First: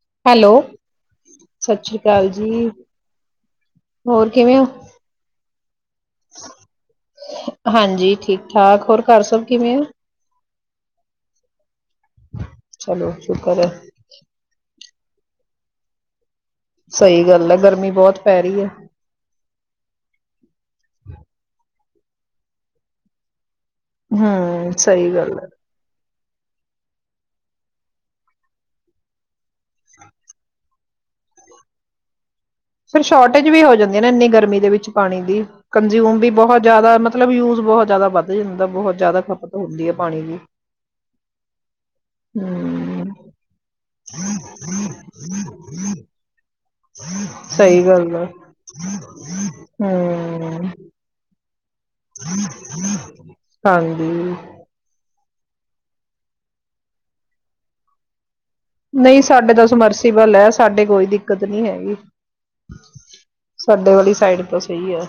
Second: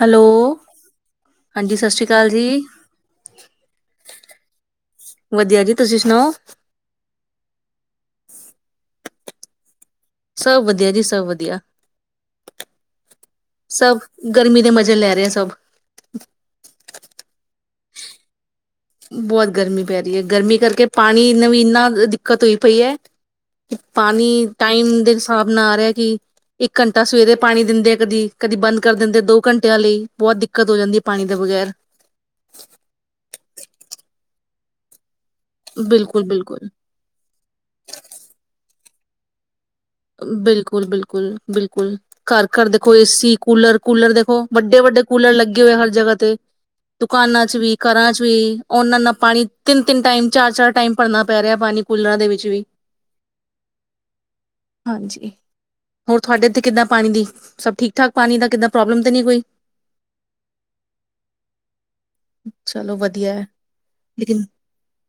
Hello ਹਾਂਜੀ ਸਤਿ ਸ਼੍ਰੀ ਅਕਾਲ ਜੀ ਹੋਰ ਕਿਵੇਂ ਹੋ? ਵਧੀਆ ਜੀ ਤੁਸੀਂ ਸੁਣਾਓ ਹਾਂਜੀ ਠੀਕ ਠਾਕ ਹੋਰ ਘਰ ਸਭ ਕਿਵੇਂ ਆ ਸਭ ਵਧੀਆ ਜੀ ਸਭ ਵਧੀਆ ਚਲੋ ਸ਼ੁਕਰ ਹੈ ਸਭ ਗਰਮੀ ਦੇ ਮਜ਼ੇ ਜੇ ਲੈ ਰਹੇ ਸਭ ਸਹੀ ਗੱਲ ਹੈ ਗਰਮੀ ਬਹੁਤ ਪੈ ਰਹੀ ਹੈ ਬਹੁਤ ਗਰਮੀ ਪੈ ਰਹੀ ਹੈ ਗਰਮੀ ਕਰਕੇ ਪਾਣੀ ਵੀ ਇੰਨਾ ਦਿੱਕਤ ਹੋਈ ਪਈ ਹੈ ਕਿ ਪਾਣੀ ਹਮ ਟਾਈਮ ਦੇ ਸਹੀ ਗੱਲ ਹੈ। ਹਿਸਾਬ ਨਾਲ ਆ ਰਿਹਾ ਕਿ ਇੱਕ ਘੰਟਾ ਸਵੇਰੇ ਪਾਣੀ ਦਿੰਦੇ ਆ ਕਦੀ ਕਦੀ ਬੰਦ ਕਰ ਦਿੰਦੇ ਦੋ ਘੰਟਿਆਂ ਲਈ ਬਹੁਤ ਦਿੱਕਤ ਹੋ ਜਾਂਦੀ ਹੈ ਪਾਣੀ ਦੇ ਬਗ਼ੈਰ ਫਿਰ ਸ਼ੋਰਟੇਜ ਵੀ ਹੋ ਜਾਂਦੀ ਨਾ ਇੰਨੀ ਗਰਮੀ ਦੇ ਵਿੱਚ ਪਾਣੀ ਦੀ ਕੰਜ਼ਿਊਮ ਬਿਲਕੁਲ ਵੀ ਬਿਲਕੁਲ ਬਹੁਤ ਜਿਆਦਾ ਮਤਲਬ ਯੂਜ ਬਹੁਤ ਜ਼ਿਆਦਾ ਵੱਧ ਜਾਂਦਾ ਬਹੁਤ [unintelligible] ਪਾਣੀ ਦੀ। ਬਿਲਕੁਲ ਬਿਲਕੁਲ ਬਿਲਕੁਲ ਘਰ ਘਰ ਦੇਖੋ ਹਮ ਏਸੀ ਕੂਲਰ ਕੂਲਰ ਦੇਖੋ ਵੱਡੇ ਵੱਡੇ ਕੂਲਰ ਲੱਗੇ ਹੋਏ ਹਰ ਜਗ੍ਹਾ ਤੇ ਦੁਕਾਨਾਂ ਚ ਵੀ ਸਹੀ ਘਰਾਂ ਗੱਲ ਚ ਆ ਵੀ ਨਾ ਨਾਲ ਪਾਣੀ ਤਿੰਨ ਤਿੰਨ ਟਾਈਮ ਚਾਰ ਹਮ। ਚਾਰ ਟਾਈਮ ਭਰਨਾ ਪੈ ਕਰਿਆ ਪਾਣੀ ਕੂਲਰਾਂ ਦੇ ਵਿੱਚ ਵੀ। ਹਾਂਜੀ ਹਾਂਜੀ ਹੋਰ ਤੁਹਾਡੇ ਇੱਥੇ ਕਿੱਦਾਂ ਪਾਣੀ ਦੀ ਸਭ ਠੀਕ ਠਾਕ ਪਾਣੀ ਦਾ ਕਿੱਦਾਂ ਪ੍ਰੋਬਲਮ ਤਾਂ ਨਹੀਂ ਕੋਈ? ਸਾਡੇ ਤਾਂ ਸਮਰਸੀਬਲ ਹੈ ਸਾਡੇ ਕੋਈ ਦਿੱਕਤ ਨੀ ਹੈਗੀ ਚਲੋ ਵਧੀਆ ਐ, ਸਾਡੇ ਵਾਲੀ ਸਾਈਡ ਲੇਕਿਨ ਤਾਂ ਸਹੀ ਹੈ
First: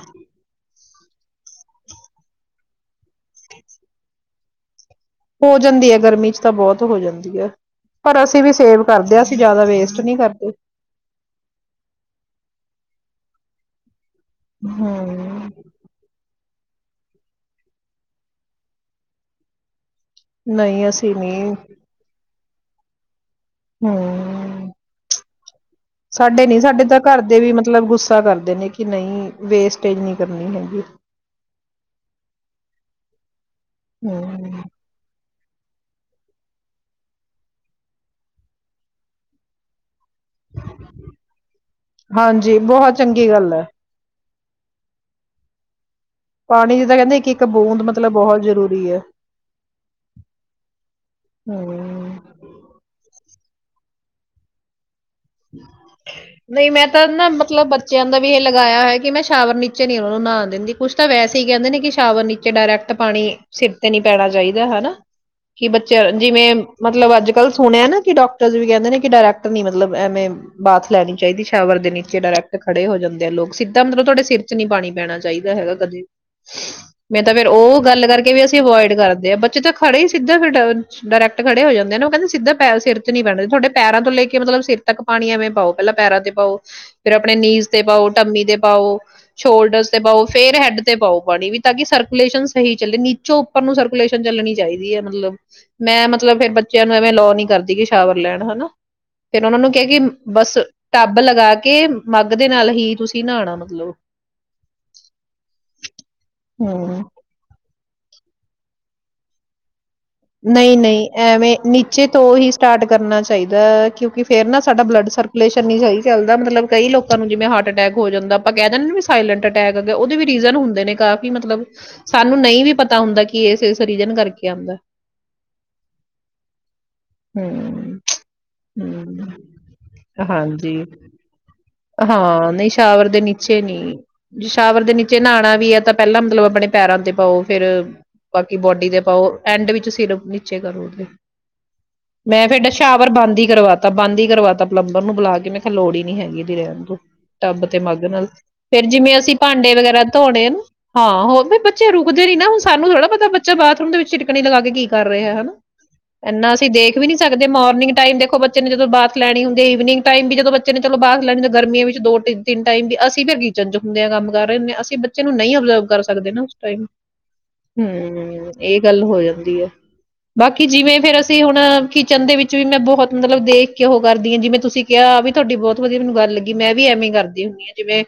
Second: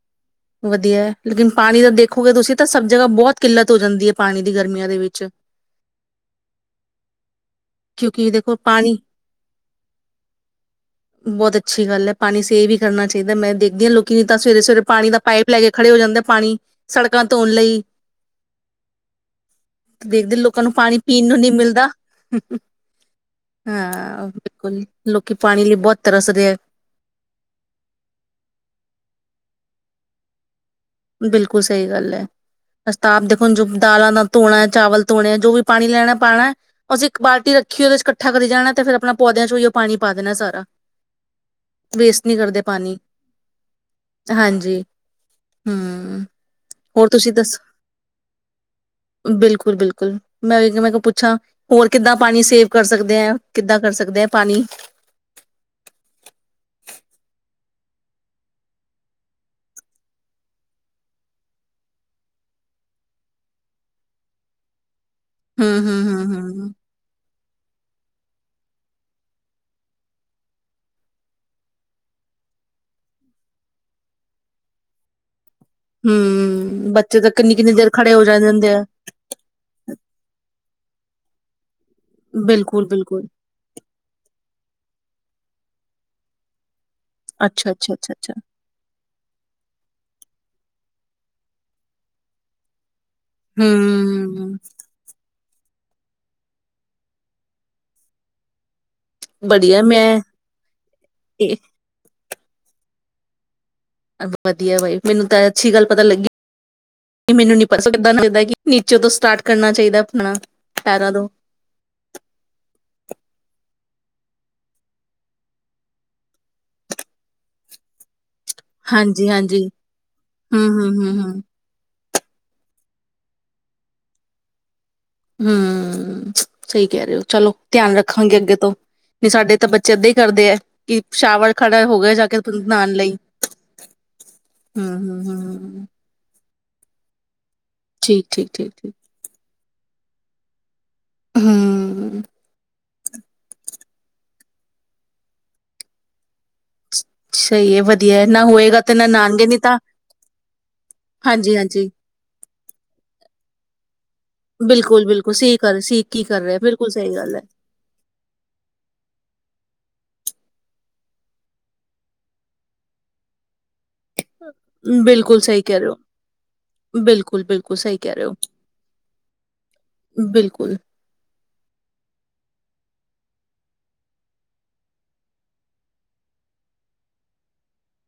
ਤ ਸਰਣ ਜਗ੍ਹਾ ਬੌਤ ਕਿੱਲਤ ਹੋ ਜਾਂਦੀ ਏ। ਪਾਣੀ ਦੀ ਗਰਮੀਆਂ ਦੇ ਵਿੱ ਹੋ ਜਾਂਦੀ ਐ ਗਰਮੀ ਚ ਤਾਂ ਬੌਤ ਹੋ ਜਾਂਦੀ ਐ, ਪਰ ਕਿਉਂਕਿ ਅਸੀਂ ਵੀ ਦੇਖੋ ਸੇਵ ਪਾਣੀ ਕਰਦੇ ਆਂ ਅਸੀਂ ਜੈਦਾ ਵੇਸਟ ਨੀ ਕਰਦੇ। ਏਧਰ ਮੈਂ ਦੇਖਦੀ ਆ ਲੋਕ ਕਿ ਤਾਂ ਸਵੇਰੇ ਸਵੇਰੇ ਪਾਣੀ ਦਾ ਪਾਈਪ ਲੈ ਕੇ ਖੜੇ ਹੋ ਜਾਂਦੇ ਆ ਪਾਣੀ ਸੜਕਾਂ ਧੋਣ ਲਈ। ਦੇਖਦੇ ਲੋਕਾਂ ਨੂੰ ਨਹੀਂ ਪਾਣੀ ਅਸੀਂ ਪੀਣ ਨੂੰ ਨੀ ਨਹੀਂ ਮਿਲਦਾ। [unintelligible] ਹਾਂ ਹੂੰ, ਬਿਲਕੁਲ ਲੋਕੀ ਪਾਣੀ ਲਈ ਬਹੁਤ ਤਰਸ ਸਾਡੇ ਰਹੇ ਨੀ ਸਾਡੇ ਤਾਂ ਘਰ ਦੇ ਵੀ ਮਤਲਬ ਗੁੱਸਾ ਕਰਦੇ ਨੇ ਕਿ ਨਹੀਂ ਵੇਸਟ ਟੇਜ ਨ੍ਹੀਂ ਕਰਨੀ ਹੈਗੀ। ਬਿਲਕੁਲ ਸਹੀ ਗੱਲ ਐ, ਏਸੀ ਤਾਂ ਆਪ ਦੇਖ ਹੁਣ ਜੋ ਦਾਲਾਂ ਨਾਲ ਹਮ ਧੋਣੈ ਚਾਵਲ ਧੋਣੇ ਐ ਜੋ ਵੀ ਪਾਣੀ ਲੈਣਾ ਪਾਣੈ ਅਸੀਂ ਇੱਕ ਬਾਲਟੀ ਰੱਖੀ ਔਦੇ ਚ ਕੱਠਾ ਕਰੀ ਜਾਣੈ ਤੇ ਫੇਰ ਅਪਣਾ ਪੌਦਿਆਂ ਚੋਂ ਔਈਔ ਪਾਣੀ ਪਾ ਦੇਣਾ ਸਾਰਾ ਵੇਸਟ ਨੀ ਹਾਂਜੀ ਕਰਦੇ ਬਹੁਤ ਪਾਣੀ। ਚੰਗੀ ਗੱਲ ਹੈ ਹਾਂਜੀ। ਹੂੰ। ਪਾਣੀ ਜਿੱਦਾਂ ਹੋਰ ਕਹਿੰਦੇ ਇੱਕ ਤੁਸੀਂ ਇੱਕ ਦੱਸੋ? ਬੂੰਦ ਮਤਲਬ ਬਹੁਤ ਜ਼ਰੂਰੀ ਹੈ। ਬਿਲਕੁਲ-ਬਿਲਕੁਲ, ਮੈਂ ਵੀ ਕੇਹਾ ਮੈਂ ਕਿਹਾ ਪੁੱਛਾਂ, ਹੋਰ ਕਿੱਦਾਂ ਹਮ ਪਾਣੀ ਸੇਵ ਕਰ ਸਕਦੇ ਆ? ਕਿੱਦਾਂ ਕਰ ਸਕਦੇ ਆ ਪਾਣੀ? ਨਹੀਂ ਮੈਂ ਤਾਂ ਨਾ ਮਤਲਬ ਬੱਚਿਆਂ ਦਾ ਵੀ ਏਹ ਲਗਾਯਾ ਹੋਆ ਏ ਕਿ ਮੈਂ ਸ਼ਾਵਰ ਨੀਚੇ ਨੀ ਔਨਾ ਨੂੰ ਨਾਨ ਦਿੰਦੀ, ਕੁਛ ਤਾਂ ਵੈਸੇ ਈ ਕੈੰਦੇ ਨੇ ਕਿ ਸ਼ਾਵਰ ਨੀਚੇ ਡਾਰੈਕਟ ਪਾਣੀ ਸਿਰ ਤੇ ਨੀ ਪੈਣਾ ਚਾਹੀਦਾ ਹੈਨਾ। ਕਿ ਹੂੰ ਹੂੰ ਬੱਚਿਆਂ ਹੂੰ ਜਿਵੇਂ ਹੂੰ ਮਤਲਬ ਅੱਜ ਕਲ ਸੁਣਿਆ ਨਾ ਕਿ ਡਾਕਟਰਸ ਵੀ ਕੈੰਦੇ ਨੇ ਕਿ ਡਾਰੈਕਟ ਨੀ ਮਤਲਬ ਐਵੇਂ ਬਾਥ ਲੈਣੀ ਚਾਹੀਦੀ ਸ਼ਾਵਰ ਦੇ ਨੀਚੇ, ਡਾਰੈਕਟ ਖੜੇ ਹੋ ਜਾਂਦੇ ਐ ਲੋਗ, ਸਿੱਧਾ ਮਤਲਬ ਤੁਹਾਡੇ ਸਿਰ ਚ ਨੀ ਪਾਣੀ ਪੈਣਾ ਚਾਹੀਦਾ। ਦੈ ਹੈਗਾ ਕਦੀ, ਹੂੰ ਬੱਚੇ ਮੈਂ ਤਾਂ ਫੇਰ ਕਿੰਨੀ ਕਿੰਨੀ ਔ ਦੇਰ ਗੱਲ ਖੜੇ ਹੋ ਕਰਕੇ ਜਾ ਵੀ ਅਸੀਂ ਜਾਂਦੇ ਆ ਅਵੋਇਡ ਕਰਦੇ ਆਂ, ਬੱਚੇ ਤਾਂ ਖੜੇ ਹੀ ਸਿੱਧੇ ਰੀਟਰਣ ਡਾਰੈਕਟ ਖੜੇ ਹੋ ਜਾਂਦ ਦੇ ਨੇ, ਔ ਕੈੰਦੇ ਸਿੱਧਾ ਪੈਰ ਬਿਲਕੁਲ ਸਿਰ ਚ ਨੀ ਬਿਲਕੁਲ ਪੈਣਾ, ਥੋਡੇ ਪੈਰਾਂ ਤੋਂ ਲੈ ਕੇ ਮਤਲਬ ਸਿਰ ਪਾਣੀ ਐਵੇਂ ਪਾਓ, ਪੈਲਾਂ ਪੈਰਾਂ ਤੇ ਪਾਓ। ਫੇਰ ਅਪਣੇ ਨੀਜ਼ ਅੱਛਾ ਤੇ ਅੱਛਾ ਪਾਓ, ਅੱਛਾ ਅੱਛਾ ਟਮੀ ਤੇ ਪਾਓ, ਸ਼ੋਲਡਰਸ ਤੇ ਪਾਓ, ਫੇਰ ਹੈਡ ਤੇ ਪਾਓ ਪਾਣੀ ਵੀ ਤਾਂ ਕਿ ਸਰਕੂਲੇਸ਼ਨ ਸਹੀ ਚੱਲੇ, ਨੀਚ ਚੋ ਉੱਪਰ ਨੂੰ ਸਰਕੂਲੇਸ਼ਨ ਚੱਲਣੀ ਹੂੰ ਚਾਹੀਦੀ ਐ ਮਤਲਬ। ਮੈਂ ਮਤਲਬ ਫੇਰ ਬੱਚਿਆਂ ਨੂੰ ਐਵੇਂ ਅਲੋਅ ਨੀ ਕਰਦੀ ਕਿ ਸ਼ਾਵਰ ਲੈਣ ਹੈਨਾ। ਫੇਰ ਔਨਾਂ ਨੂੰ ਵਧੀਆ ਕੈ ਕਿ ਮੈਂ ਬਸ ਟੱਬ ਲਗਾ ਇਹ ਕੇ ਮੱਗ ਦੇ ਨਾਲ ਹੀ ਤੁਸੀਂ ਨਾਹਣਾ ਵਾ। ਵਧੀਆ ਬਾਈ, ਮੈਨੂੰ ਤਾਂ ਅੱਛੀ ਗੱਲ ਪਤਾ ਲੱਗੀ ਹਮ ਮੈਨੂੰ ਨੀ [unintelligible] ਕਿ ਨੀਚੇ ਤੋਂ ਸਟਾਰਟ ਕਰਨਾ ਚਾਹੀਦਾ। ਆਪਣਾ ਨਹੀਂ-ਨਹੀਂ ਪੈਰਾਂ ਤੋਂ ਐਵੇਂ ਨੀਚੇ ਤੋਂ ਹੀ ਸਟਾਰਟ ਕਰਨਾ ਚਾਹੀਦਾ। ਕਿਉਂਕਿ ਫੇਰ ਨਾ ਸਾਡਾ ਬਲੱਡ ਸਰਕੂਲੇਸ਼ਨ ਨਹੀਂ ਸਹੀ ਚੱਲਦਾ, ਮਤਲਬ ਕਈ ਲੋਕਾਂ ਨੂੰ ਜਿਵੇਂ ਹਾਰਟ ਅਟੈਕ ਹੋ ਜਾਂਦਾ। ਆਪਾਂ ਕਹਿ ਦਿੰਦੇ ਵੀ ਹਾਂਜੀ ਸਾਇਲੈਂਟ ਹਾਂਜੀ ਅਟੈਕ ਹੇਗੇ, ਉਹਦੇ ਵੀ ਰੀਜ਼ਨ ਹੂੰ ਹੁੰਦੇ ਹੂੰ ਨੇ ਹੂੰ ਕਾਫ਼ੀ ਹੂੰ ਮਤਲਬ। ਸਾਨੂੰ ਨਹੀਂ ਵੀ ਪਤਾ ਹੁੰਦਾ ਕਿ ਇਸ ਇਸ ਰੀਜਨ ਕਰਕੇ ਆਉਂਦਾ। ਹਮ ਸਹੀ ਕਹਿ ਰਹੇ ਹੋ ਚਲੋ, ਧਿਆਨ ਹਮ ਰੱਖਾਂਗੇ ਅੱਗੇ ਤੋਂ, ਹਮ ਨਹੀਂ ਸਾਡੇ ਤਾਂ ਬੱਚੇ ਏਦਾਂ ਹੀ ਕਰਦੇ ਹੈ, ਹਾਂਜੀ ਕਿ ਸ਼ਾਵਲ ਖੜਾ ਹੋ ਗਿਆ ਜਾ ਕੇ ਹਾਂ, ਨਹੀਂ ਨਹਾਉਣ ਸ਼ਾਵਰ ਲਈ, ਦੇ ਨੀਚੇ ਨੀ। ਜੇ ਸ਼ਾਵਰ ਦੇ ਨੀਚੇ ਨਹਾਣਾ ਵੀ ਐ ਹਮ-ਹਮ-ਹਮ। ਤਾਂ ਪਹਿਲਾਂ ਮਤਲਬ ਆਪਣੇ ਪੈਰਾਂ ਤੇ ਪਾਓ ਫਿਰ ਬਾਕੀ ਬੋਡੀ ਦੇ ਪਾਓ, ਐਂਡ ਵਿੱਚ ਸਿਰ ਨੀਚੇ ਕਰੋ ਹੂੰ। ਮੈਂ ਫਿਰ ਡਾ ਸ਼ਾਵਰ ਬੰਦ ਹੀ ਕਰਵਾ ਤਾਂ ਬੰਦ ਹੀ ਕਰਵਾਤਾ ਪਲੰਬਰ ਨੂੰ ਬੁਲਾ ਕੇ, ਮੈਂ ਕਿਹਾ ਲੋੜ ਹੀ ਨੀ ਹੈਗੀ ਇਹਦੀ ਰਹਿਣ ਦੌ। ਟੱਬ ਸਹੀ ਤੇ ਹੈ ਮੱਗ ਵਧੀਆ ਨਾਲ, ਨਾ ਹੋਏਗਾ ਫੇਰ ਤੇ ਨਾ ਜਿਵੇਂ ਅਸੀਂ ਨਾਣਗੇ ਨੀ ਭਾਂਡੇ ਤਾਂ ਵਗੈਰਾ ਧੋਣੇ ਆ ਨਾ, ਹਾਂ ਹੋ ਵੀ ਬੱਚੇ ਹਾਂਜੀ-ਹਾਂਜੀ। ਰੁਕਦੇ ਨੀ ਨਾ, ਹੁਣ ਸਾਨੂੰ ਥੋੜ੍ਹਾ ਪਤਾ ਬੱਚਾ ਬਾਥਰੂਮ ਦੇ ਵਿੱਚ ਟਿਟਕਣੀ ਲਗਾ ਕੇ ਕਰ ਰਹੇ ਬਿਲਕੁਲ-ਬਿਲਕੁਲ ਹਨਾ? ਸਹੀ ਕਰ ਸਹੀ ਕੀ ਕਰ ਇੰਨਾ ਰਿਹਾ ਅਸੀਂ ਬਿਲਕੁਲ ਦੇਖ ਵੀ ਨੀ ਸਹੀ ਗੱਲ ਹੈ। ਸਕਦੇ, ਮੋਰਨਿੰਗ ਟਾਈਮ ਦੇਖੋ ਬੱਚੇ ਨੇ ਜਦੋਂ ਬਾਥ ਲੈਣੀ ਹੁੰਦੀ ਈਵਨਿੰ ਈਵਨਿੰਗ ਟਾਈਮ ਵੀ ਜਦੋਂ ਬੱਚੇ ਨੇ ਚਲੋ ਬਾਥ ਲੈਣੀ, ਤਾਂ ਗਰਮੀਆਂ ਵਿੱਚ ਦੋ ਟਿਨ ਤਿੰਨ ਟਾਈਮ ਵੀ ਅਸੀਂ ਵੀ ਹੈਗੀ ਚੰਜ ਹੁੰਦਿਆਂ ਕੰਮ ਕਰ ਆਨੇ ਆ, ਅਸੀਂ ਬੱਚੇ ਨੂੰ ਬਿਲਕੁਲ ਨਹੀਂ ਸਹੀ ਕਹਿ ਓਬਜਰਵ ਰਹੇ ਕਰ ਹੋ, ਸਕਦੇ ਨਾ ਉਸ ਟਾਈਮ, ਬਿਲਕੁਲ-ਬਿਲਕੁਲ ਸਹੀ ਕਹਿ ਰਹੇ ਹੋ, ਹਮ ਇਹ ਗੱਲ ਹੋ ਜਾਂਦੀ ਹੈ। ਬਾਕੀ ਬਿਲਕੁਲ। ਜਿਵੇਂ ਫੇਰ ਅਸੀਂ ਹੁਣ ਕਿਚਨ ਦੇ ਵਿੱਚ ਵੀ ਮੈਂ ਬਹੁਤ ਮਤਲਬ ਦੇਖ ਕੇ ਉਹ ਕਰਦੀ ਹੈ ਜਿਵੇਂ ਤੁਸੀਂ ਕਿਹਾ ਵੀ ਤੁਹਾਡੀ ਬਹੁਤ ਵਧੀਆ ਮੈਨੂੰ ਗੱਲ ਲੱਗੀ ਮੈਂ ਵੀ ਐਵੇਂ ਕਰਦੀ ਹੁਣੀ ਆ। ਜਿਵੇਂ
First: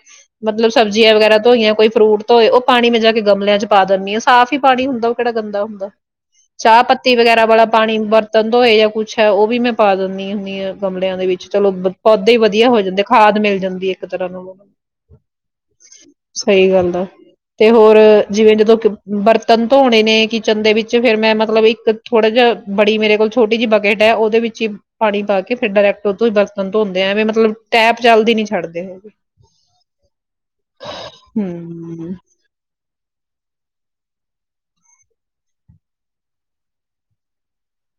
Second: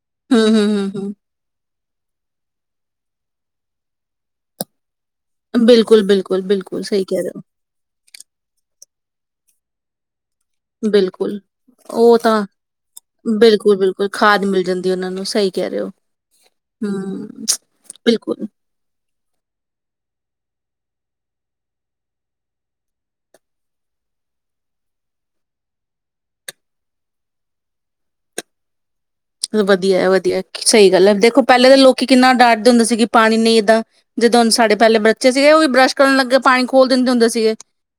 ਮਤਲਬ ਸਬਜ਼ੀਆਂ ਹੂੰ-ਹੂੰ-ਹੂੰ-ਹੂੰ, ਵਗੈਰਾ ਧੋਈਆਂ ਕੋਈ ਫਰੂਟ ਧੋਏ ਉਹ ਪਾਣੀ ਮੈਂ ਜਾ ਕੇ ਗਮਲਿਆਂ ਚ ਪਾ ਦਿਨੀ ਹਾਂ ਸਾਫ਼ ਹੀ ਪਾਣੀ ਹੁੰਦਾ। ਕਿਹੜਾ ਗੰਦਾ ਹੁੰਦਾ। ਬਿਲਕੁਲ ਬਿਲਕੁਲ ਬਿਲਕੁਲ ਚਾਹ ਪੱਤੀ ਵਗੈਰਾ ਵਾਲਾ ਪਾਣੀ ਵਰਤਣ ਤੋਂ ਜਾਂ ਕੁੱਛ ਹੈ ਉਹ ਵੀ ਮੈਂ ਪਾ ਦਿੰਦੀ ਹਾਂ ਗਮਲਿਆਂ ਦੇ ਬਿਲਕੁਲ। ਵਿੱਚ ਚਲੋ ਉਹ ਪੌਦੇ ਤਾਂ ਵਧੀਆ ਹੋ ਜਾਂਦੇ ਖਾਦ ਮਿਲ ਬਿਲਕੁਲ ਜਾਂਦੀ ਇੱਕ ਬਿਲਕੁਲ ਤਰ੍ਹਾਂ ਖਾਦ ਨੂੰ ਮਿਲ ਜਾਂਦੀ ਉਹਨਾਂ ਨੂੰ ਸਹੀ ਕਹਿ ਰਹੇ ਹੋ ਸਹੀ ਗੱਲ ਆ ਹਮ ਤੇ ਹੋਰ ਬਿਲਕੁਲ ਜਿਵੇਂ ਜਦੋਂ ਬਰਤਨ ਧੋਣੇ ਨੇ ਕਿ ਚੰਦੇ ਵਿੱਚ ਫੇਰ ਮੈਂ ਮਤਲਬ ਇੱਕ ਥੋੜਾ ਜਿਹਾ ਬੜੀ ਮੇਰੇ ਕੋਲ ਛੋਟੀ ਜਿਹੀ ਬਕੇਟ ਹੈ ਉਹਦੇ ਵਿੱਚ ਹੀ ਪਾਣੀ ਪਾ ਕੇ ਫੇਰ ਡਾਇਰੈਕਟ ਉਹੋਂ ਹੀ ਬਰਤਨ ਧੋਂਦੇ ਆ ਮਤਲਬ ਟੈਪ ਚੱਲਦੀ ਨੀ ਛੱਡਦੇ ਹੈਗੇ ਵਧੀਆ ਵਧੀਆ ਸਹੀ ਗੱਲ ਹੈ ਦੇਖੋ ਪਹਿਲੇ ਤਾਂ ਲੋਕੀ ਹਮ ਕਿੰਨਾ ਡਰਦੇ ਹੁੰਦੇ ਸੀਗੇ ਪਾਣੀ ਨਹੀਂ ਏਦਾਂ ਜਿੱਦੇ ਹੁਣ ਸਾਡੇ ਪਹਿਲੇ ਬੱਚੇ ਸੀਗੇ ਉਹ ਵੀ ਬਰੱਸ਼ ਕਰਨ ਲੱਗੇ ਪਾਣੀ ਖੋਲ੍ਹ ਦਿੰਦੇ ਹੁੰਦੇ ਸੀਗੇ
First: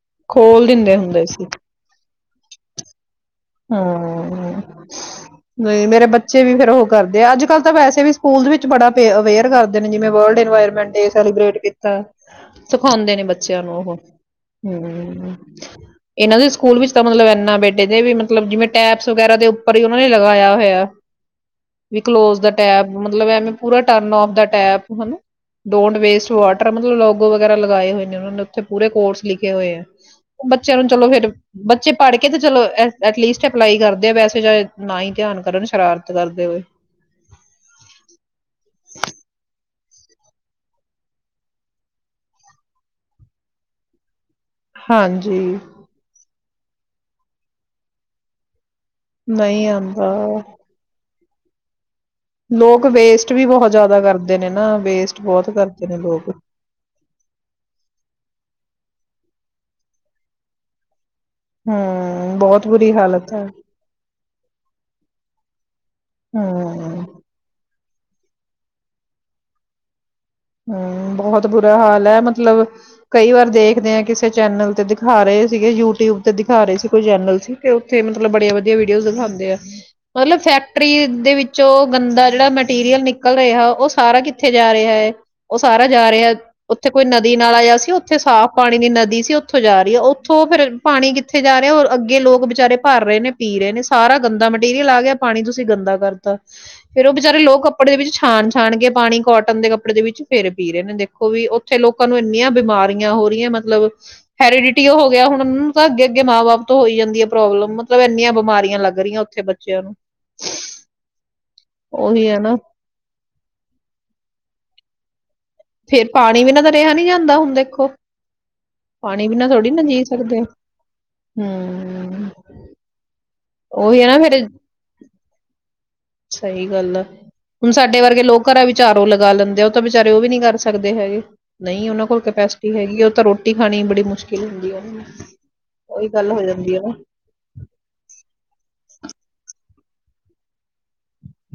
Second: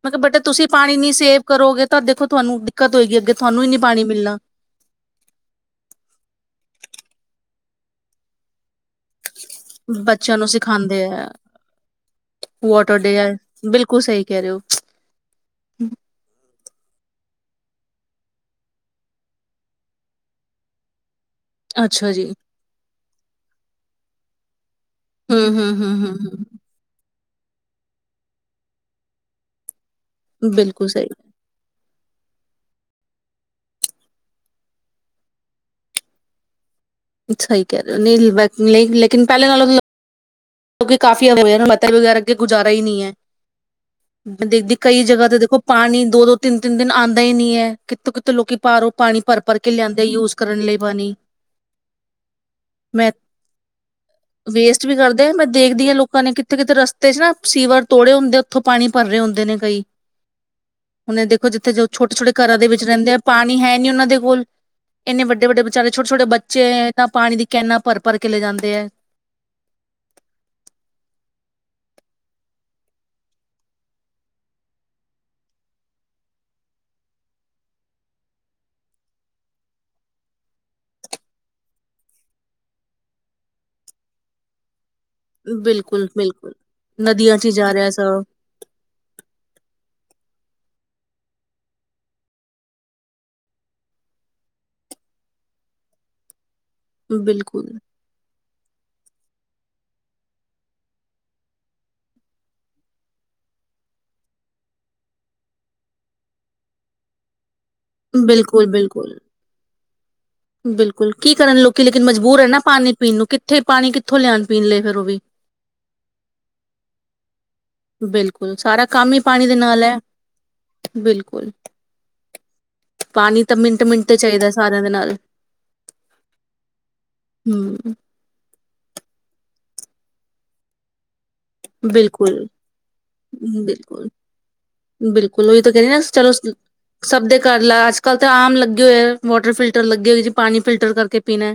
ਮੈਂ ਕਿਹਾ ਬੇਟਾ ਤੁਸੀਂ ਖੋਲ ਦਿੰਦੇ ਪਾਣੀ ਨੀ ਹੁੰਦੇ ਸੇਵ ਕਰੋਗੇ ਤਾਂ ਦੇਖੋ ਤੁਹਾਨੂੰ ਦਿੱਕਤ ਹੋਏਗੀ ਅੱਗੇ ਤੁਹਾਨੂੰ ਹੀ ਨੀ ਪਾਣੀ ਮਿਲਣਾ ਹੂੰ ਨਹੀਂ ਮੇਰਾ ਬੱਚਾ ਬੱਚੇ ਵੀ ਫੇਰ ਉਹ ਕਰਦੇ ਆ ਅੱਜ ਕੱਲ ਤਾਂ ਵੈਸੇ ਵੀ ਸਕੂਲ ਦੇ ਵਿੱਚ ਬੜਾ ਅਵੇਅਰ ਕਰਦੇ ਨੇ ਜਿਵੇਂ ਬੱਚਿਆਂ ਵਰਲਡ ਨੂੰ ਇਨਵਾਇਰਮੈਂਟ ਸਿਖਾਉਂਦੇ ਡੇ ਆ ਸੈਲੀਬ੍ਰਟ ਕੀਤਾ ਵਾਟਰ ਸਿਖਾਉਂਦੇ ਡੇ ਨੇ ਆ ਬੱਚਿਆਂ ਨੂੰ ਉਹ ਬਿਲਕੁਲ ਸਹੀ ਕਹਿ ਰਹੇ ਹੋ ਹਾਂ ਇਹਨਾਂ ਦੇ ਸਕੂਲ ਵਿੱਚ ਤਾਂ ਮਤਲਬ ਇੰਨਾ ਬੇਟੇ ਦੇ ਵੀ ਮਤਲਬ ਜਿਵੇਂ ਟੈਪਸ ਵਗੈਰਾ ਦੇ ਉੱਪਰ ਹੀ ਉਹਨਾਂ ਨੇ ਲਗਾਇਆ ਹੋਇਆ। ਵੀ ਅੱਛਾ ਜੀ ਕਲੋਜ ਦਾ ਟੈਬ ਮਤਲਬ ਐਵੇਂ ਪੂਰਾ। ਟਰਨ ਔਫ ਦਾ ਟੈਪ। ਹਨਾ ਹਮ hmm don't hmm hmm waste hmm water ਮਤਲਬ ਲੋਕ। ਵਗੈਰਾ ਲਗਾਏ ਹੋਏ ਨੇ ਉਹਨਾਂ ਨੇ, ਉੱਥੇ ਪੂਰੇ ਕੋਰਸ ਲਿਖੇ ਹੋਏ ਹੈ। ਬੱਚਿਆਂ ਨੂੰ ਬਿਲਕੁਲ ਚਲੋ ਸਹੀ ਫੇਰ ਬੱਚੇ ਪੜ੍ਹ ਕੇ ਤੇ ਚਲੋ ਐਟਲਿਸਟ ਅਪਲਾਈ ਕਰਦੇ ਆ ਵੈਸੇ ਨਾ ਹੀ ਧਿਆਨ ਕਰਨ ਸ਼ਰਾਰਤ ਕਰਦੇ ਹੋਏ। ਸਹੀ ਕਹਿ ਰਹੇ ਹੋ ਨਹੀਂ ਕਿਉਂਕਿ ਕਾਫ਼ੀ [unintelligible] ਵਗੈਰਾ ਅੱਗੇ ਗੁਜ਼ਾਰਾ ਹੀ ਨਹੀਂ ਹੈ। ਮੈਂ ਦੇਖਦੀ ਕਈ ਜਗ੍ਹਾ ਤੇ ਹਾਂਜੀ ਦੇਖੋ ਪਾਣੀ ਦੋ ਦੋ। ਤਿੰਨ ਤਿੰਨ ਦਿਨ ਆਂਦਾ ਹੀ ਨੀ ਹੈ ਕਿੱਥੋਂ ਕਿਥੋਂ ਲੋਕੀ। ਬਾਹਰੋਂ ਉਹ ਪਾਣੀ ਭਰ ਭਰ ਨਹੀਂ ਕੇ ਲਿਆਂਦੇ ਆਉਂਦਾ ਯੂਜ ਕਰਨ ਲਈ ਪਾਣੀ। ਲੋਕ ਮੈਂ ਵੇਸਟ ਵੀ ਬਹੁਤ ਜ਼ਿਆਦਾ ਕਰਦੇ ਨੇ ਨਾ ਵੀ ਵੇਸਟ। ਕਰਦੇ ਮੈਂ ਬਹੁਤ ਦੇਖਦੀ ਕਰਦੇ ਹਾਂ ਲੋਕਾਂ ਲੋਕ ਨੇ ਕਿੱਥੇ ਕਿਤੇ ਰਸਤੇ ਚ ਨਾ ਸੀਵਰ ਤੋੜੇ ਹੁੰਦੇ ਆ ਉੱਥੋਂ। ਪਾਣੀ ਭਰ ਰਹੇ ਹੁੰਦੇ ਨੇ ਕਈ। ਹੁਣ ਦੇਖੋ ਜਿੱਥੇ ਜੋ ਛੋਟੇ ਛੋਟੇ ਹਮ ਘਰਾਂ ਬਹੁਤ ਦੇ ਵਿੱਚ ਬੁਰੀ ਰਹਿੰਦੇ ਆ ਹਾਲਤ ਪਾਣੀ ਹੈ ਨੀ ਉਹਨਾਂ ਦੇ ਕੋਲ ਇਨੇ ਵੱਡੇ ਵੱਡੇ ਵਿਚਾਰੇ ਛੋਟੇ ਛੋਟੇ ਬੱਚੇਏ ਹਮ ਤਾਂ ਪਾਣੀ ਦੀ ਕੈਨਾ ਭਰ। ਘਰ ਕਿਲੇ ਜਾਂਦੇ ਹੈ ਹਮ ਬਹੁਤ ਬੁਰਾ ਹਾਲ ਹੈ ਮਤਲਬ ਕਈ ਵਾਰ ਦੇਖਦੇ ਆ ਕਿਸੇ ਚੈਨਲ ਤੇ ਦਿਖਾ ਰਹੇ ਸੀਗੇ ਯੂਟਿਊਬ ਤੇ ਦਿਖਾ ਰਹੇ ਸੀ ਕੋਈ ਚੈਨਲ ਸੀ ਤੇ ਉੱਥੇ ਮਤਲਬ ਬੜੀਆਂ ਵਧੀਆ ਵੀਡੀਓ ਦਿਖਾਉਂਦੇ ਆ ਮਤਲਬ ਫੈਕਟਰੀ ਦੇ ਵਿੱਚੋ ਗੰਦਾ ਜਿਹੜਾ ਮਟੀਰੀਅਲ ਨਿਕਲ ਰਿਹਾ ਉਹ ਸਾਰਾ ਕਿੱਥੇ ਜਾ ਰਿਹਾ ਹੈ। ਉਹ ਸਾਰਾ ਬਿਲਕੁਲ ਜਾ ਰਿਹਾ ਬਿਲਕੁਲ ਉੱਥੇ ਕੋਈ ਨਦੀ ਨਦੀਆਂ 'ਚ ਹੀ ਨਾਲ ਜਾ ਆਇਆ ਰਿਹਾ ਸੀ ਉੱਥੇ ਸਭ ਸਾਫ਼ ਪਾਣੀ ਦੀ ਨਦੀ ਸੀ ਉੱਥੋਂ ਜਾ ਰਹੀ ਹੈ। ਉੱਥੋਂ ਫੇਿਰ ਪਾਣੀ ਕਿੱਥੇ ਜਾ ਰਿਹਾ ਅੱਗੇ ਲੋਕ ਵਿਚਾਰੇ ਭਰ ਰਹੇ ਨੇ ਪੀ ਰਹੇ ਨੇ ਸਾਰਾ ਗੰਦਾ ਮਟੀਰੀਅਲ ਆ ਗਿਆ ਪਾਣੀ ਤੁਸੀਂ ਗੰਦਾ ਕਰਤਾ। ਫੇਰ ਉਹ ਵਿਚੇਚਾਰੇ ਲੋਕ ਬਿਲਕੁਲ ਕੱਪੜੇ ਦੇ ਵਿੱਚ ਛਾਣ। ਛਾਣਗੇ ਪਾਣੀ ਕੋਟਨ ਦੇ ਕੱਪੜੇ ਦੇ ਵਿੱਚ ਫੇਰੇ ਪੀ ਰਹੇ ਨੇ ਦੇਖੋ ਵੀ ਉੱਥੇ ਲੋਕਾਂ ਨੂੰ ਇੰਨੀਆਂ ਬਿਮਾਰੀਆਂ ਹੋ ਰਹੀਆਂ ਮਤਲਬ ਹੈਰੀਡਿਟੀ ਹੋ ਗਿਆ ਹੁਣ ਤਾਂ ਅੱਗੇ ਅੱਗੇ ਮਾਂ ਬਾਪ ਤੋਂ ਹੋਈ ਜਾਂਦੀ ਹੈ ਪ੍ਰੋਬਲਮ। ਮਤਲਬ ਇੰਨੀਆਂ ਬਿਲਕੁਲ ਬਿਮਾਰੀਆਂ ਲੱਗ ਬਿਲਕੁਲ ਰਹੀਆਂ ਉੱਥੇ ਬੱਚਿਆਂ ਨੂੰ। ਬਿਲਕੁਲ ਕੀ ਕਰਨ ਲੋਕੀ ਲੇਕਿਨ ਮਜਬੂਰ ਹੈ ਨਾ ਪਾਣੀ ਪੀਣ ਨੂੰ ਕਿੱਥੇ ਪਾਣੀ ਕਿੱਥੋਂ ਲਿਆਉਣ ਪੀਣ ਲਈ? ਫਿਰ ਉਹ ਵੀ। ਫੇਰ ਪਾਣੀ ਬਿਨਾ ਤਾਂ ਰਿਹਾ ਨਹੀਂੀ ਜਾਂਦਾ ਹੁਣ ਦੇਖੋ ਬਿਲਕੁਲ ਸਾਰਾ ਕੰਮ ਹੀ ਪਾਣੀ ਵੀਿ ਨਾ ਦੇ ਥੋੜੀ ਨਾ ਨਾਲ ਹੈ ਜੀਅ ਸਕਦੇ ਬਿਲਕੁਲ ਹਮ। ਪਾਣੀ ਤਾਂ ਮਿੰਟ ਮਿੰਟ ਚਾਹੀਦਾ ਸਾਰਿਆਂ ਦੇ ਨਾਲ। ਸਹੀ ਗੱਲ ਆ ਹੁਣ ਹਮ ਸਾਡੇ ਵਰਗੇ ਲੋਕ ਘਰਾਂ ਵਿਚ ਆਰ ਓ ਲਗਾ ਲੈਂਦੇ ਆ। ਤਾਂ ਵਿਚਾਰੇ ਉਹ ਵੀ ਨੀ ਕਰ ਸਕਦੇ ਹੈਗੇ। ਨਹੀਂ ਉਹਨਾਂ ਕੋਲ ਬਿਲਕੁਲ ਕਪੈਸਿਟੀ ਹੈਗੀ ਉਹ ਤਾਂ ਰੋਟੀ ਖਾਣੀ ਬੜੀ ਬਿਲਕੁਲ ਮੁਸ਼ਕਿਲ ਹੁੰਦੀ ਆ ਉਹਨਾਂ ਨੂੰ ਬਿਲਕੁਲ ਉਹੀ ਤਾਂ ਕਹਿੰਣੀ ਨਾ ਗੱਲ ਚਲੋ ਹੋ ਜਾਂਦੀ ਹੈ ਨਾ। ਸਭ ਦੇ ਘਰ ਆਜ ਕੱਲ ਤਾਂ ਆਮ ਲੱਗੇ ਹੋਏ ਆ ਵਾਟਰ ਫਿਲਟਰ ਲੱਗੇ ਹੋਏ ਜੀ ਪਾਣੀ। ਫਿਲਟਰ ਕਰਕੇ ਪੀਣਾ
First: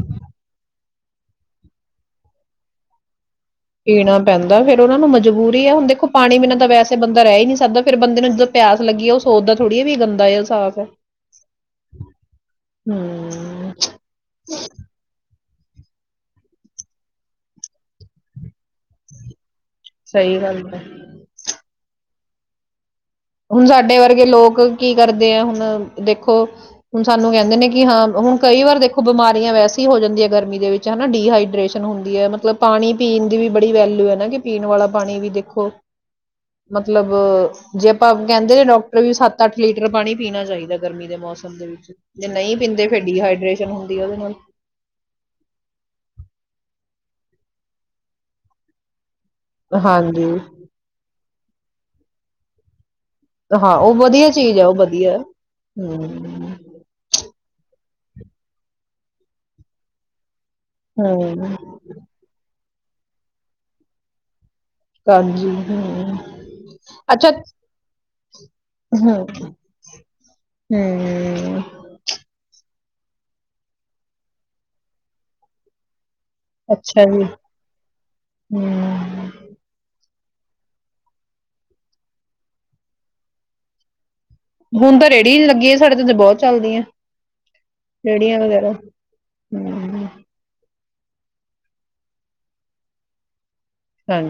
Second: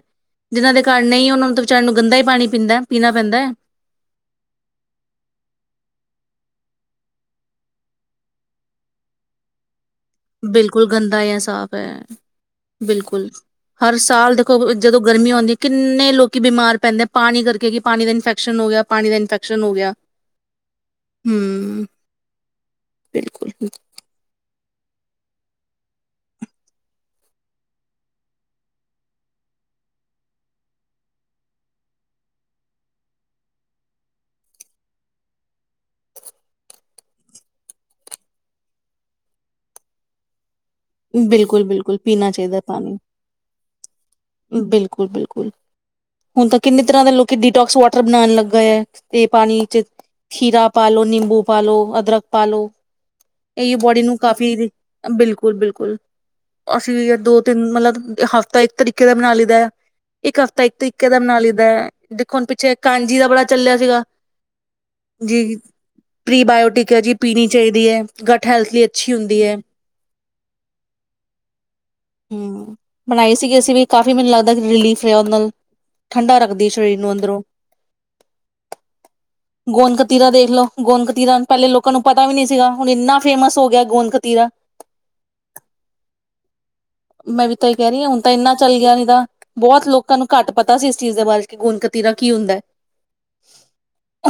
ਜਿਹਨਾਂ ਦੇ। ਘਰ ਨਹੀਂ ਉਹਨਾਂ ਨੂੰ ਤਾਂ ਵਿਚਾਰਿਆਂ ਨੂੰ ਗੰਦਾ ਈ ਪਾਣੀ ਪੀਂਦਾ ਪੀਣਾ ਪੈਂਦਾ ਹੈ। ਪੀਣਾ ਪੈਂਦਾ ਫੇਰ ਉਹਨਾਂ ਨੂੰ ਮਜਬੂਰੀ ਆ ਹੁਣ ਦੇਖੋ, ਪਾਣੀ ਬਿਨਾਂ ਤਾਂ ਵੈਸੇ ਬੰਦਾ ਰਹਿ ਹੀ ਨੀ ਸਕਦਾ ਫੇਰ ਬੰਦੇ ਨੂੰ ਜਦੋਂ ਪਿਆਸ ਲੱਗੀ ਆ ਉਹ ਸੋਚਦਾ ਥੋੜ੍ਹਾ ਬਿਲਕੁਲ ਗੰਦਾ ਜਾਂ ਸਾਫ਼ ਹੈ, ਬਿਲਕੁਲ ਹੂੰ ਹਰ ਸਾਲ ਦੇਖੋ ਜਦੋਂ ਗਰਮੀ ਆਉਂਦੀ। ਕਿੰਨੇ ਲੋਕ ਬਿਮਾਰ ਪੈਂਦੇ ਪਾਣੀ ਕਰਕੇ ਕਿ ਪਾਣੀ ਦਾ ਇਨਫੈਕਸ਼ਨ ਹੋ ਗਿਆ ਪਾਣੀ ਦਾ ਇਨ ਫੈਕਸਨ ਹੋ ਗਿਆ ਸਹੀ ਗੱਲ ਹੈ। ਹੂੰ, ਹੁਣ ਸਾਡੇ ਵਰਗੇ ਲੋਕ, ਕੀ ਕਰਦੇ ਆ ਹੁਣ ਦੇਖੋ, ਹੁਣ ਸਾਨੂੰ ਕਹਿੰਦੇ ਨੇ ਕਿ ਹਾਂ ਹੁਣ ਕਈ ਵਾਰ ਦੇਖੋ ਬਿਮਾਰੀਆਂ ਵੈਸੇ ਹੋ ਜਾਂਦੀਆਂ ਹੈ ਗਰਮੀ ਦੇ ਵਿੱਚ ਹਨਾ ਡੀਹਾਈਡ੍ਰੇਸ਼ਨ ਹੁੰਦੀ ਹੈ ਮਤਲਬ ਪਾਣੀ ਪੀਣ ਦੀ ਵੀ ਬੜੀ ਵੈਲਊ ਹੈ ਨਾ ਕਿ ਪੀਣ ਵਾਲਾ ਪਾਣੀ ਵੀ ਦੇਖੋ। ਮਤਲਬ ਜੇ, ਕਹਿੰਦੇ ਨੇ ਡਾਕਟਰ ਵੀ ਸੱਤ ਅੱਠ ਲੀਟਰ ਪਾਣੀ ਪੀਣਾ ਚਾਹੀਦਾ। ਗਰਮੀ ਦੇ ਮੌਸਮ ਬਿਲਕੁਲ ਦੇ ਵਿੱਚ ਬਿਲਕੁਲ ਜੇ ਪੀਣਾ ਨਹੀਂ ਚਾਹੀਦਾ ਪੀਂਦੇ ਪਾਣੀ ਫਿਰ ਡੀਹਾਈਡ੍ਰੇਸ਼ਨ ਹੁੰਦੀ ਆ ਉਹਦੇ ਨਾਲ ਬਿਲਕੁਲ ਬਿਲਕੁਲ ਹੁਣ ਤਾਂ ਕਿੰਨੇ ਤਰ੍ਹਾਂ ਦੇ ਲੋਕੀ ਡਿਟੋਕਸ ਵਾਟਰ ਬਣਾਉਣ ਲੱਗਾ ਹੈ। ਤੇ ਪਾਣੀ ਚ ਹਾਂਜੀ ਖੀਰਾ ਪਾਲੋ ਨਿੰਬੂ ਪਾਲੋ ਅਦਰਕ, ਪਾਲੋ, ਹਾਂ ਉਹ ਵਧੀਆ ਚੀਜ਼ ਹੈ ਉਹ ਵਧੀਆ, ਬਿਲਕੁਲ ਬਿਲਕੁਲ ਹੂੰ, ਅਸੀਂ ਵੀ ਦੋ ਤਿੰਨ ਮਤਲਬ ਹਫ਼ਤਾ ਇੱਕ ਤਰੀਕੇ ਦਾ ਬਣਾ ਲਈਦਾ ਆ ਇੱਕ ਹਫ਼ਤ ਤਾਂ ਇੱਕ ਤੇ ਇੱਕਦਮ ਨਾਂ ਹਮ ਲਈਦੈ ਦੇਖੋ ਹੁਣ ਪਿੱਛੇ ਕਾਂਜੀ ਦਾ ਬੜਾ ਚੱਲਿਆ ਸੀਗਾ। ਹਾਂਜੀ ਜੀ, ਹਮ ਪ੍ਰੀਬਾਇਓਟਿਕ ਹੈ ਜੀ, ਅੱਛਾ ਪੀਣੀ ਚਾਈਦੀ ਐ। ਗਟ ਹੈਲਥ ਲਈ ਅੱਛੀ ਹਮ ਹੁੰਦੀ ਐ। ਹਮ ਹੂੰ। ਬਣਾਈ ਸੀਗੀ ਅਸੀ ਵੀ ਕਾਫ਼ੀ ਮੈਨੂੰ ਲੱਗਦਾ ਰ ਰਿਲੀਫ ਰਿਹਾ ਉਹਦੇ ਨਲ ਠੰਡਾ ਰੱਖਦੀ ਸਰੀਰ ਅੱਛਾ ਨੂੰ ਜੀ ਅੰਦਰੋਂ, ਹਮ ਗੋਦ ਕ ਤੀਰਾ ਦੇਖ ਲੋ, ਗੋਂਦਕਤੀਰਾ ਪੈਲੇ ਲੋਕਾਂ ਨੂੰ ਪਤਾ ਵੀ ਨੀ ਸੀਗਾ ਹੁਣ ਇੰਨਾ ਫੇਮਸ ਹੋ ਗਿਐ ਗੋਂਦਕ ਹੁਨ ਤਾਂ ਰੇੜੀ ਮੈਂ ਵੀ ਤਾਂ ਐਈ ਕੈ ਰਈ ਆਂ ਹੁਣ ਤਾਂ ਰੇਹੜੀਆਂ ਇੰਨਾ ਵਗੈਰਾ ਚੱਲ ਗਿਆ ਨਈ ਤਾਂ ਬੋਹੋਤ ਹਮ ਲੋਕਾਂ ਨੂੰ ਘੱਟ ਪਤਾ ਸੀ ਇਸ ਚੀਜ਼ ਦੇ ਬਾਰੇ ਕਿ ਹੋਂਦਕਤੀਰਾ ਕੀ ਹੁੰਦਾ ਐ।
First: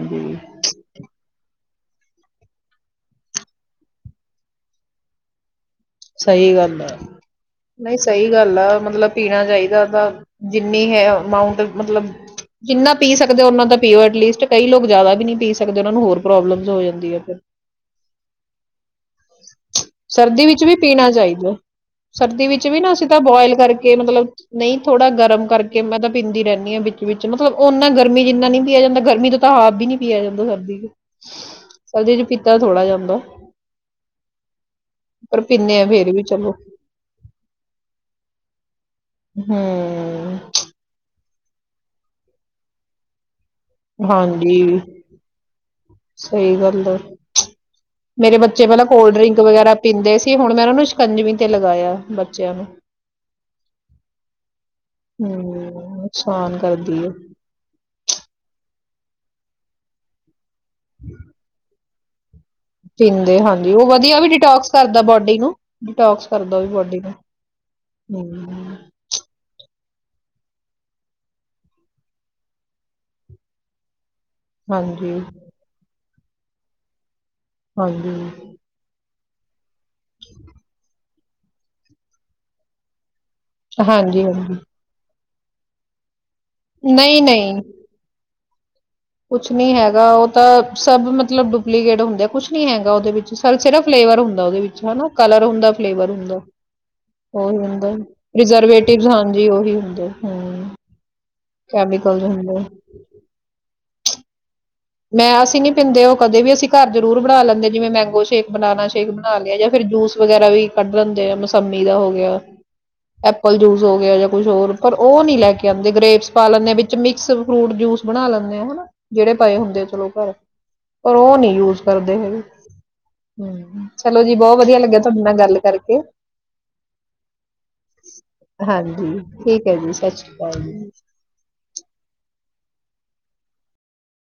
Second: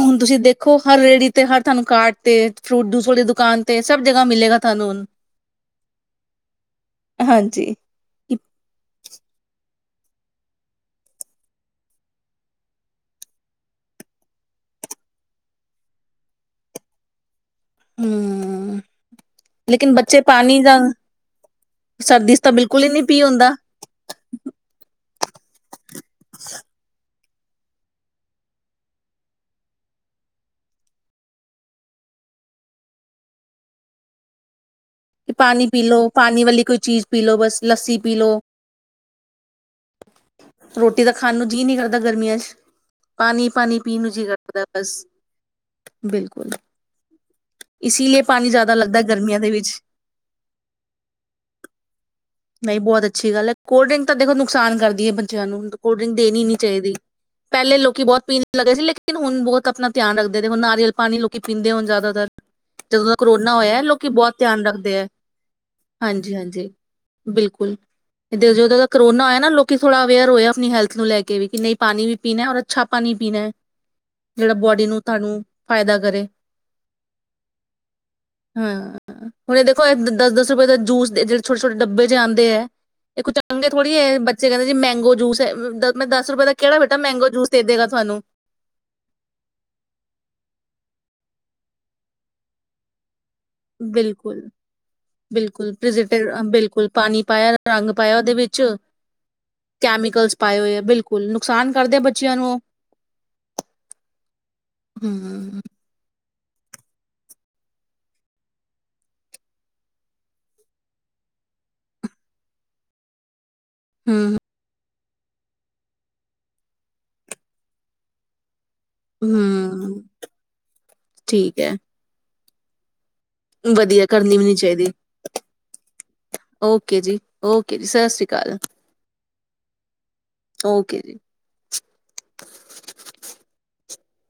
ਹੁਣ ਤੁਸੀ ਦੇਖੋ ਹਰ ਰੇੜੀ ਤੇ, ਹਰ ਤੁਆਨੂੰ ਕਾਰਟ ਤੇ, ਫਰੂਟ ਦੂਸ ਵਾਲੀ ਦੁਕਾਨ ਤੇ ਸਭ ਜਗ੍ਹਾ ਮਿਲੇਗਾ ਤੁਹਾਨੂੰ ਹੁਣ। ਸਈ ਗੱਲ ਐ। ਹਾਂਜੀ ਨਈ ਸਈ ਗੱਲ ਆ ਮਤਲਬ ਪੀਣਾ ਚਾਹੀਦਾ। ਦਾ, ਜਿੰਨੀ ਹੈ ਅਮਾਊਟ ਮਤਲਬ ਜਿੰਨਾ ਪੀ ਸਕਦੇ ਔ ਔਨਾਂ ਤਾ ਪੀਔ। ਐਟਲੀਸਟ ਕਈ ਲੋਕ ਜਿਆਦਾ ਵੀ ਨੀ ਪੀ ਸਕਦੇ ਉਹਨਾ ਨੂੰ ਹੋਰ ਪ੍ਰੋਬਲਮ ਜੋ ਹੋ ਜਾਂਦੀ ਐ, ਫੇਰ। ਹੂੰ, ਲੇਕਿਨ ਬੱਚੇ ਸਰਦੀ ਪਾਣੀ ਵਿੱਚ ਵੀ ਦਾ ਪੀਣਾ ਚਾਹੀਦੈ। ਚ ਸਰਦੀ ਤਾਂ ਵਿੱਚ ਵੀ ਬਿਲਕੁਲ ਹੀ ਨਾ ਨਹੀਂ ਅਸੀ ਤਾਂ ਪੀ ਹੁੰਦਾ ਬੋਇਲ ਕਰਕੇ ਮਤਲਬ ਨਈ ਥੋੜਾ ਗਰ ਮ ਕਰ ਕਿ ਮੈਂ ਤਾਂ ਪੀਂਦੀ ਰੈਨੀ ਆਂ ਬਿੱਚ ਵਿੱਚ ਕਿ ਮਤਲਬ ਔ ਨਾ ਗਰਮੀ ਚ ਇੰਨਾ ਨੀ ਪਿਆ ਜਾਂਦਾ। ਗਰਮੀ ਤੋਂ ਤਾਂ ਹਾਫ਼ ਬੀ ਨੀ ਪਿਆ ਜਾਂਦਾ ਸਰਦੀ ਚ ਸਰਦੀ ਚ ਪੀਤਾ ਥੋੜ੍ਹਾ ਜਾਂਦਾ। ਤੇ ਪਰ ਪਾਣੀ ਪੀਂਦੇ ਪੀ ਆ ਲੋ, ਫੇਰ ਵੀ ਪਾਣੀ ਚਲੋ ਵਾਲੀ ਕੋਈ ਚੀਜ਼ ਪੀ ਲੋ, ਬਸ ਲੱਸੀ ਪੀ ਲੋ। ਹੂੰ। ਤਾਂ ਖਾਣ ਨੂੰ ਜੀਅ ਨੀ ਕਰਦਾ ਗਰਮੀਆਂ ਚ ਪਾਣੀ ਪਾਣੀ ਪੀ ਨੂੰ ਜੀਅ ਕਰਦੈ ਹਾਂਜੀ ਬਸ। ਬਿਲਕੁਲ, ਸਹੀ ਗੱਲ ਆ ਇਸੀ ਲੀਏ ਮੇਰੇ ਪਾਣੀ ਬੱਚੇ ਜਾਦਾ ਪਹਿਲਾਂ ਲੱਗਦੈ ਕੋਲਡ ਡਰਿੰਕ ਗਰਮੀਆਂ ਦੇ ਵਿੱਚ। ਵਗੈਰਾ ਪੀਂਦੇ ਸੀ ਹੁਣ ਮੈਂ ਉਹਨਾਂ ਨੂੰ ਸ਼ਿਕੰਜਵੀ ਤੇ ਲਗਾਇਆ ਬੱਚਿਆਂ ਨੂੰ ਨਈ ਬੋਤ ਅੱਛੀ ਗੱਲ ਐ ਕੋਲਡ ਡਰਿੰਕ ਤਾਂ ਦੇਖੋ ਨੁਕਸਾਨ ਕਰਦੀ ਏ ਬੱਚਿਆਂ ਹਮ ਨੂੰ। ਓਨ ਤ ਕੋਲਡ ਡਰਿੰਕ ਦੇਣੀ ਨੀ ਨੁਕਸਾਨ ਚਾਈਦੀ। ਕਰਦੀ ਹੈ ਪੈਲੇ ਲੋਕੀ ਬੋਤ ਪੀਣ ਲਗੇ ਸੀ ਲੇ ਕਿਨ ਹੁਣ ਬੋਤ ਅਪਣਾ ਧਿਆਨ ਰੱ ਦੇ ਦੇਖੋ ਨਾਰੀਅਲ ਪਾਣੀ ਲੋਕੀ ਪੀਂਦੇ ਹੋਣ ਜਾਦਾ ਪੀਂਦੇ ਹਾਂਜੀ ਔ ਵਧੀਆ ਵੀ ਡਿਟੋਕਸ ਕਰ ਹਾਂਜੀ-ਹਾਂਜੀ, ਬੋਡੀ ਨੂੰ ਬਿਲਕੁਲ ਏਧਰ ਹਮ ਜਦੋਂ ਦਾ ਕਰੋਨਾ ਆਇਆ ਨਾ ਲੋ ਕੀ ਥੋੜਾ ਅਵੇਅਰ ਹੋਏ ਆ ਆਪਣੀ ਹੈਲਥ ਨੂੰ ਲੈ ਕੇ ਵੀ ਕਿ ਨਈ ਪਾਣੀ ਵੀ ਪਿਨੈ ਔਰ ਅੱਛਾ ਪਾਣੀ ਪੀਨੈ ਜੇੜਾ ਬੋਡੀ ਨੂੰ ਹਾਂਜੀ ਤਾਨੂੰ ਫਾਇਦਾ ਕਰੇ। ਹਾਂਜੀ ਹਾਂ ਹੁਣ ਦੇਖੋ ਦਸ ਦਸ ਰੁਪਏ ਦਾ ਜੂਸ ਜਿਹੜੇ ਛੋਟੇ ਛੋਟੇ ਡੱਬੇ ਚ ਆਂਦੇ ਆ ਹੈ ਪੰੰਗੇ ਥੋੜੀ ਹਾਂਜੀ ਬੱਚੇ ਹਾਂਜੀ ਕਹਿੰਦੇ ਜੀ ਮੈਂਗੋ ਜੂਸ ਦੱਸ ਮੈਂ ਦੱਸ ਦੱਸ ਰੁਪਏ ਕਿਹੜਾ ਬੇਟਾ ਨਹੀਂ ਮੈਂਗੋ ਜੂਸ ਦੇ ਨਹੀਂ ਦੇਗਾ ਤੁਹਾਨੂੰ ਕੁਛ ਨੀ ਹੈਗਾ ਉਹ ਤਾਂ ਸਭ ਮਤਲਬ ਡੁਪਲੀਕੇਟ ਹੁੰਦੇ ਕੁਛ ਨੀ ਹੈਗਾ ਉਹਦੇ ਵਿੱਚ ਸ ਫਲੇਵਰ ਬਿਲਕੁਲ ਹੁੰਦਾ ਉਹਦੇ ਵਿੱਚਾ ਕਲ ਹੁੰਦਾ ਬਿਲਕੁਲ ਫਵਰ ਹੁੰਦਾਹੀ ਪ੍ਰੀਜ਼ਰਵੇਟਿਵ ਬਿਲਕੁਲ ਪਾਣੀ ਹੁੰ ਪਾਇਆ ਰੰਗ ਪਾਇਆ ਉਹਦੇ ਵਿੱਚ ਹੁੰ ਕੈਮੀਕਲਸ ਪਾਏ ਹੋਏ ਆ ਬਿਲਕੁਲ ਨੁਕਸਾਨ ਹਮ ਕਰਦੇ ਆ ਬੱਚਿਆਂ ਨੂੰ ਉਹ। ਹੁੰ ਮੈਂ ਹਮ ਅਸੀਂ ਨੀ ਪੀਂਦੇ ਉਹ ਕਦੇ ਵੀ ਅਸੀਂ ਘਰ ਜਰੂਰ ਬਣਾ ਲੈਂਦੇ ਜਿਵੇਂ ਮੈਂਗੋ ਸ਼ੇਕ ਬਨਾਨਾ ਸ਼ੇਕ ਬਣਾ ਲਿਆ ਜਾਂ ਫਿਰ ਜੂਸ ਵਗੈਰਾ ਵੀ ਕੱਢ ਲੈਂਦੇ ਆ ਮਸੰਮੀ ਦਾ ਹੋ ਗਿਆ [unintelligible] ਜੂਸ ਹੋ ਗਿਆ ਜਾਂ ਹਮ ਕੁਛ ਹੋਰ ਪਰ ਉਹ ਨਹੀਂ ਲੈ ਕੇ ਆਉਂਦੇ ਗ੍ਰਰੇਬਸ ਪਾ ਲੈਂਦੇ ਆ ਵਿੱਚ ਮਿਕਸ ਫਰੂਟ ਜੂਸ ਬਣਾ ਲੈਂਦੇ ਆ ਹਨਾ ਜਿਹੜੇ ਪਏ ਹੁੰਦੇ ਹਮ ਚਲੋ ਘਰ ਪਰ ਉਹ ਨੀ ਠੀਕ ਹੈ ਯੂਜ ਕਰਦੇ ਹੈਗੇ ਵਧੀਆ ਚਲੋ ਜੀ ਕਰਨੀ ਵੀ ਨਹੀਂ ਬਹੁਤ ਵਧੀਆ ਚਾਹੀਦੀ ਲੱਗਿਆ ਤੁਹਾਡੇ ਨਾਲ ਗੱਲ ਕਰਕੇ ਓਕੇ ਜੀ ਓਕੇ ਜੀ ਸਤਿ ਸ਼੍ਰੀ ਅਕਾਲ ਹਾਂਜੀ ਠੀਕ ਹੈ ਜੀ ਸੱਚ ਓਕੇ ਜੀ